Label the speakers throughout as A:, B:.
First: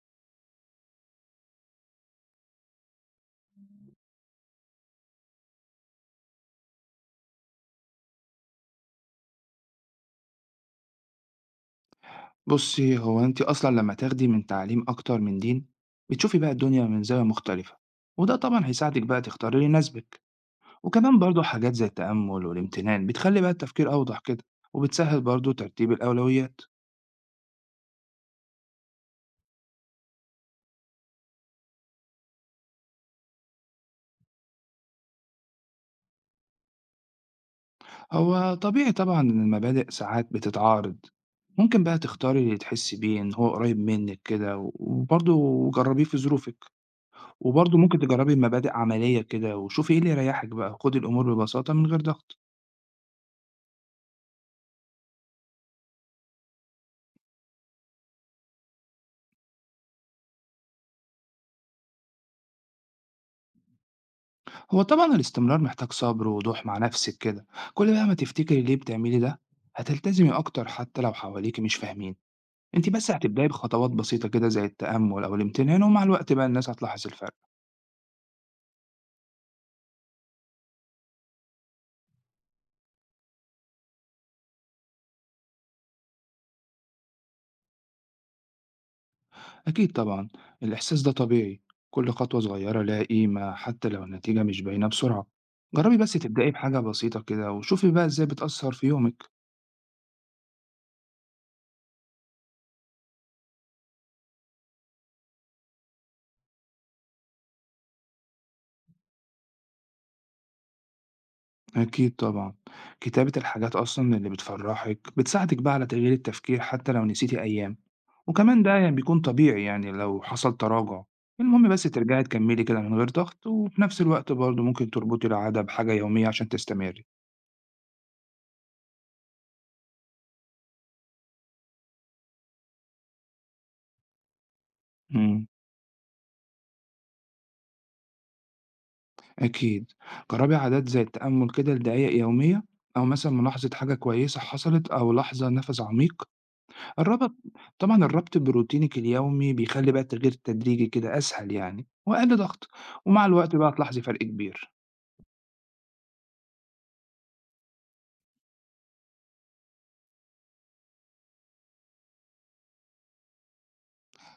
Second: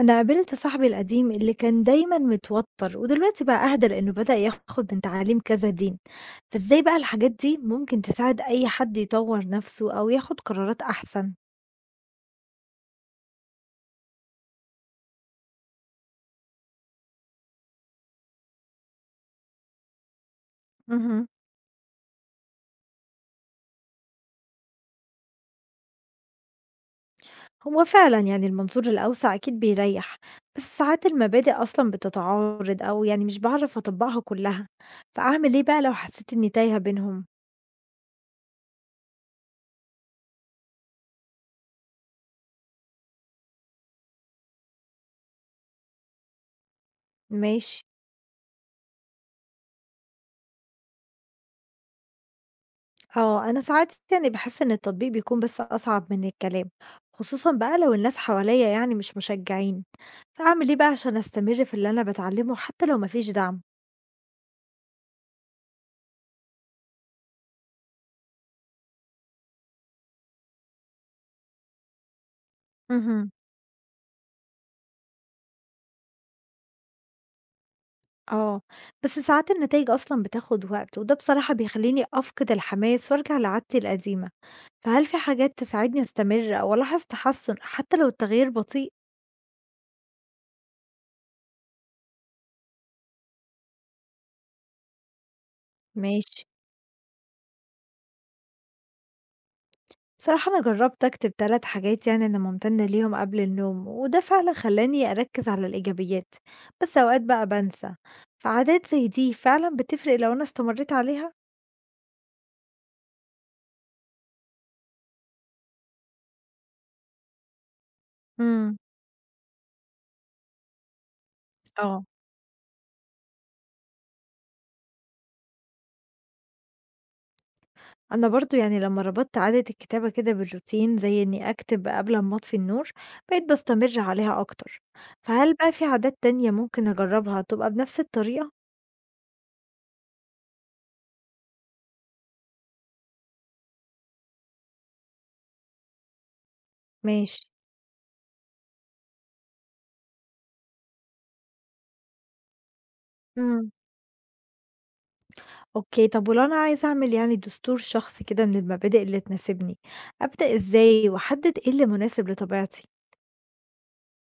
A: أنا قابلت صاحبي القديم اللي كان دايمًا متوتر، ودلوقتي بقى أهدى لإنه بدأ ياخد من تعاليم كذا دين، فإزاي بقى الحاجات دي ممكن تساعد أي حد يطور نفسه أو ياخد قرارات أحسن؟
B: بُصّي، هو أنتِ أصلًا لمّا تاخدي من تعليم أكتر من دين، بتشوفي بقى الدنيا من زاوية مختلفة، وده طبعًا هيساعدِك بقى تختاري اللي يناسبِك، وكمان
A: مهم.
B: برضه حاجات زي التأمُّل والامتنان بتخلّي بقى التفكير أوضح كده، وبتسهّل برضه ترتيب الأولويات.
A: هو فعلًا المنظور الأوسع أكيد بيريح، بس ساعات المبادئ أصلًا بتتعارض أو مش بعرف أطبقها كلها، فأعمل إيه بقى لو حسيت إني تايهة بينهم؟
B: هو طبيعي طبعًا إن المبادئ ساعات بتتعارض، ممكن بقى تختاري اللي تحسّي بيه إن هو قريب منِّك كده، وبرضه جرّبيه في ظروفِك، وبرضه
A: ماشي.
B: ممكن تجرّبي مبادئ عملية كده وشوفي إيه اللي يريّحِك بقى، وخُدي الأمور ببساطة من غير ضغط.
A: آه، أنا ساعات بحس إن التطبيق بيكون بس أصعب من الكلام، خصوصًا بقى لو الناس حواليا مش مشجعين. فأعمل إيه بقى عشان أستمر في اللي أنا باتعلمه حتى لو ما فيش دعم؟
B: هو طبعا الاستمرار محتاج صبر ووضوح مع نفسك كده. كل بقى ما تفتكري ليه بتعملي ده هتلتزمي أكتر حتى لو حواليك مش فاهمين. انت بس
A: اهم.
B: هتبدأي بخطوات بسيطة كده زي التأمل أو الامتنان، ومع الوقت بقى الناس هتلاحظ الفرق.
A: آه، بس ساعات النتايج أصلًا بتاخد وقت، وده بصراحة بيخلّيني أفقد الحماس وأرجع لعادتي القديمة، فهل في حاجات تساعدني أستمر أو ألاحظ تحسُّن حتى لو التغيير بطيء؟
B: أكيد طبعا، الإحساس ده طبيعي. كل خطوة صغيرة لها قيمة حتى لو النتيجة مش باينة بسرعة. جربي بس
A: ماشي.
B: تبدأي بحاجة بسيطة كده وشوفي بقى ازاي بتأثر في يومك.
A: بصراحة أنا جرّبت أكتب 3 حاجات أنا ممتنة ليهم قبل النوم، وده فعلًا خلّاني أركّز على الإيجابيات، بس أوقات بقى بانسى، فعادات زي دي فعلًا بتفرق لو أنا استمريت عليها؟
B: أكيد طبعًا. كتابة الحاجات أصلًا اللي بتفرّحِك بتساعدِك بقى على تغيير التفكير حتى لو نسيتِ أيام، وكمان ده
A: إمم.
B: يعني بيكون طبيعي يعني لو حصل تراجع، المهم بس
A: آه.
B: ترجعي تكمّلي كده من غير ضغط، وفي نفس الوقت برضه ممكن تربطي العادة بحاجة يومية عشان تستمري.
A: أنا برضه لمّا ربطت عادة الكتابة كده بالروتين، زي إني أكتب قبل أمّا أطفي النور، بقيت باستمر عليها أكتر،
B: إمم،
A: فهل بقى في عادات تانية ممكن أجرّبها تبقى بنفس الطريقة؟
B: أكيد. جرّبي عادات زي التأمل كده لدقايق يومية، أو مثلًا ملاحظة حاجة كويسة حصلت أو لحظة نَفَس عميق. الربط
A: ماشي.
B: طبعًا الربط بروتينِك اليومي بيخلّي بقى التغيير التدريجي كده أسهل يعني وأقل ضغط، ومع الوقت بقى
A: إمم.
B: هتلاحظي فرق كبير.
A: أوكي، طب ولو أنا عايزة أعمل دستور شخصي كده من المبادئ اللي تناسبني، أبدأ إزاي وأحدد إيه اللي مناسب لطبيعتي؟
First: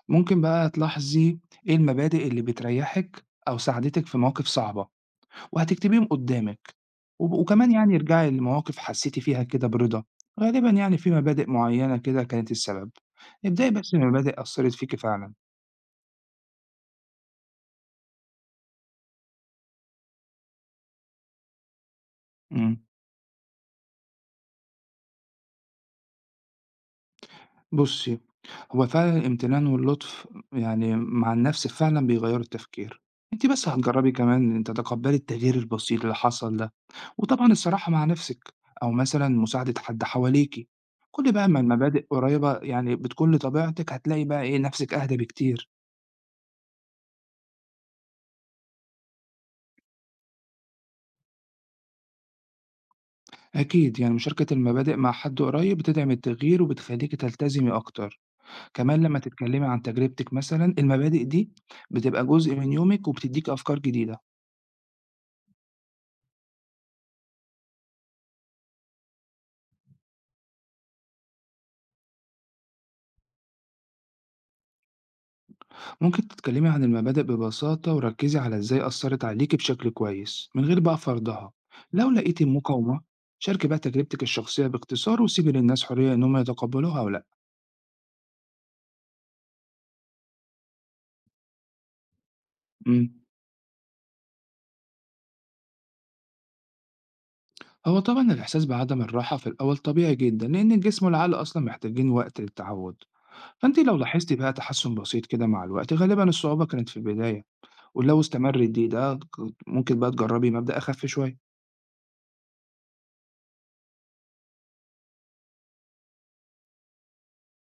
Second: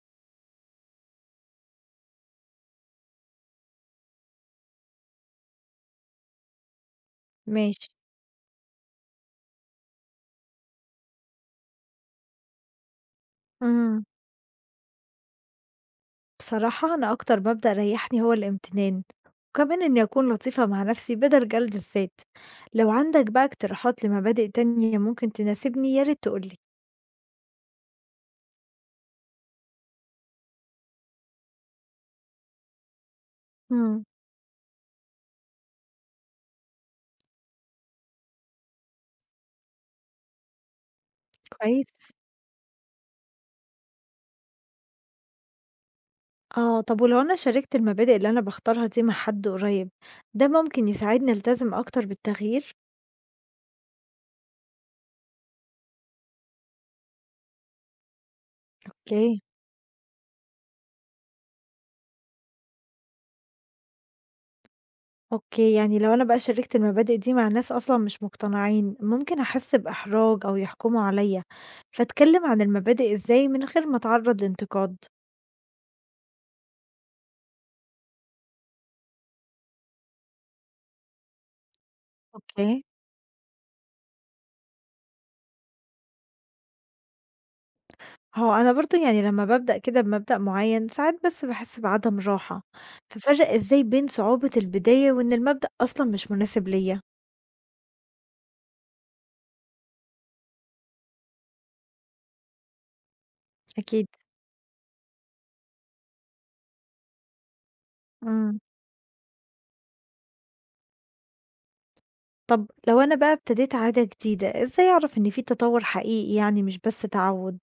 B: ممكن بقى تلاحظي إيه المبادئ اللي بتريّحِك أو ساعدتِك في مواقف صعبة وهتكتبيهم قدّامِك، وكمان
A: ماشي.
B: يعني ارجعي لمواقف حسّيتِ فيها كده برضا، غالبًا يعني في مبادئ معيّنة كده كانت السبب. ابدئي بس
A: إمم.
B: بمبادئ أثّرت فيكِ فعلًا.
A: بصراحة أنا أكتر مبدأ ريحني هو الامتنان، وكمان إني أكون لطيفة مع نفسي بدل جلد الذات.
B: إمم.
A: لو عندك بقى اقتراحات لمبادئ تانية ممكن تناسبني يا ريت تقولي.
B: بُصّي، هو فعلًا الامتنان واللطف يعني مع النَفْس فعلًا بيغيّروا التفكير، أنتِ بس
A: مم.
B: هتجرّبي كمان إن تتقبّلي التغيير البسيط اللي حصل ده، وطبعًا الصراحة مع نَفْسِك أو مثلًا مساعدة حد حواليكِ، كل بقى ما المبادئ
A: كويس.
B: قريّبة يعني بتكون لطبيعتِك هتلاقي بقى إيه، نَفْسِك أهدى بكتير.
A: اه، طب ولو أنا شاركت المبادئ اللي أنا بختارها دي مع حد قريب، ده ممكن يساعدني ألتزم أكتر بالتغيير؟
B: أكيد يعني مشاركة المبادئ مع حد قريّب بتدعم التغيير وبتخلّيكِ تلتزمي أكتر، كمان لمّا
A: اوكي.
B: تتكلّمي عن تجربتِك مثلًا المبادئ دي بتبقى جزء من يومِك وبتدّيكِ أفكار جديدة.
A: أوكي، لو أنا بقى شاركت المبادئ دي مع ناس أصلا مش مقتنعين ممكن أحس بإحراج أو يحكموا عليا، فأتكلم عن المبادئ إزاي من غير ما أتعرض لانتقاد؟
B: ممكن تتكلمي عن المبادئ ببساطة وركزي على إزاي أثرت عليكي بشكل كويس من غير بقى فرضها. لو لقيتي
A: اوكي.
B: مقاومة شاركي بقى تجربتك الشخصية باختصار وسيبي للناس حرية إنهم يتقبلوها أو لأ.
A: هو أنا برضه لمّا بابدأ كده بمبدأ معيّن، ساعات بس باحس بعدم راحة،
B: مم.
A: فافرّق إزاي بين صعوبة البداية وإن المبدأ أصلًا مش مناسب ليّا؟
B: هو طبعا الإحساس بعدم الراحة في الأول طبيعي جدا لأن الجسم والعقل أصلا محتاجين وقت للتعود. فأنت لو
A: أكيد.
B: لاحظتي بقى تحسن بسيط كده مع الوقت غالبا الصعوبة كانت في البداية. ولو استمر
A: إمم.
B: ده ممكن بقى تجربي مبدأ أخف شوية.
A: طب لو أنا بقى ابتديت عادة جديدة، إزاي أعرف إن في تطوّر حقيقي مش بس تعوّد؟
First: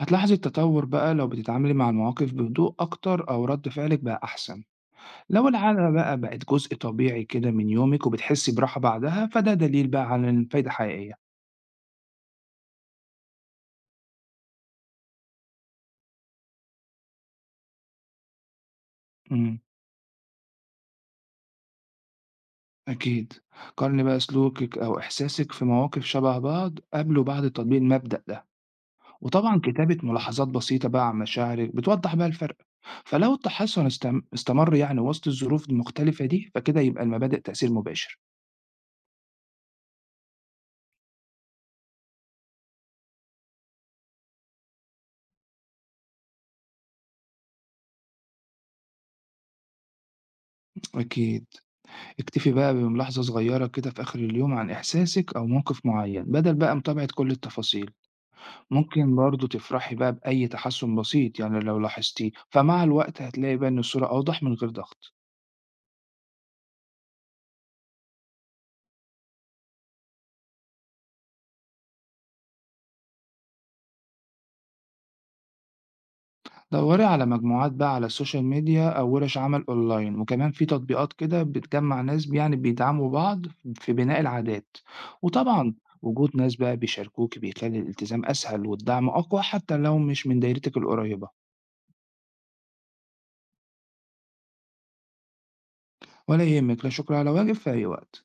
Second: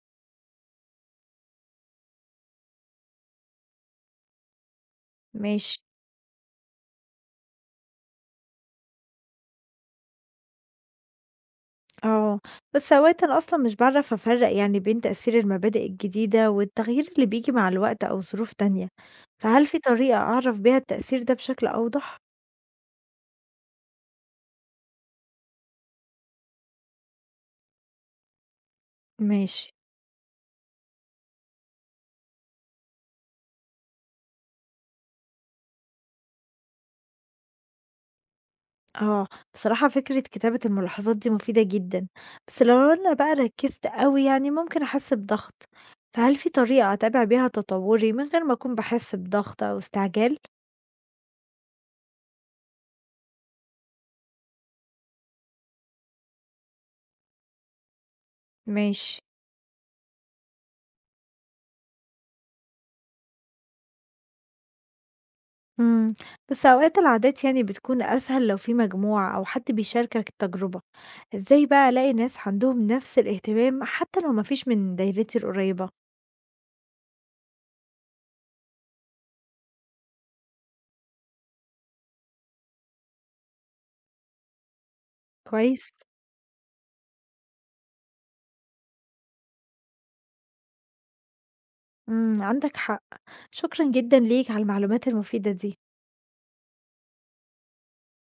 B: هتلاحظي التطور بقى لو بتتعاملي مع المواقف بهدوء أكتر أو رد فعلك بقى أحسن. لو
A: ماشي.
B: العادة بقى بقت جزء طبيعي كده من يومك وبتحسي براحة بعدها فده دليل بقى على إن الفايدة حقيقية.
A: آه. بس أوقات أنا أصلًا مش باعرف أفرّق بين تأثير المبادئ الجديدة والتغيير اللي بييجي مع الوقت أو ظروف تانية،
B: امم
A: فهل في طريقة أعرف بيها التأثير ده بشكل أوضح؟
B: أكيد. قارني بقى سلوكك أو إحساسك في مواقف شبه بعض قبل وبعد تطبيق المبدأ ده، وطبعا
A: ماشي.
B: كتابة ملاحظات بسيطة بقى عن مشاعرك بتوضح بقى الفرق. فلو التحسن استمر يعني وسط الظروف المختلفة دي فكده يبقى المبادئ تأثير مباشر.
A: آه، بصراحة فكرة كتابة الملاحظات دي مفيدة جدًا، بس لو أنا بقى ركزت أوي ممكن أحس بضغط، فهل في طريقة أتابع بيها تطوري من غير ما أكون باحس بضغط أو استعجال؟
B: أكيد، اكتفي بقى بملاحظة صغيرة كده في آخر اليوم عن إحساسِك أو موقف معيّن، بدل بقى متابعة كل التفاصيل، ممكن
A: ماشي.
B: برضه تفرحي بقى بأي تحسُّن بسيط يعني لو لاحظتيه، فمع الوقت هتلاقي بقى إن الصورة أوضح من غير ضغط.
A: إمم. بس أوقات العادات بتكون أسهل لو في مجموعة أو حد بيشاركك التجربة، إزاي بقى ألاقي ناس عندهم نفس الاهتمام حتى لو مفيش من دايرتي القريبة؟
B: دَوّري على مجموعات بقى على السوشيال ميديا أو وِرِش عمل أونلاين، وكمان في تطبيقات كده بتجمّع ناس يعني بيدعموا بعض في بناء العادات، وطبعًا
A: كويس.
B: وجود ناس بقى بيشاركوكِ بيخلّي الالتزام أسهل والدعم أقوى حتى لو مش من دايرتِك القريّبة.
A: إمم، عندك حق، شكرًا جدًا ليك على المعلومات المفيدة دي.
B: ولا يهمِّك، لا شكر على واجب، في أي وقت.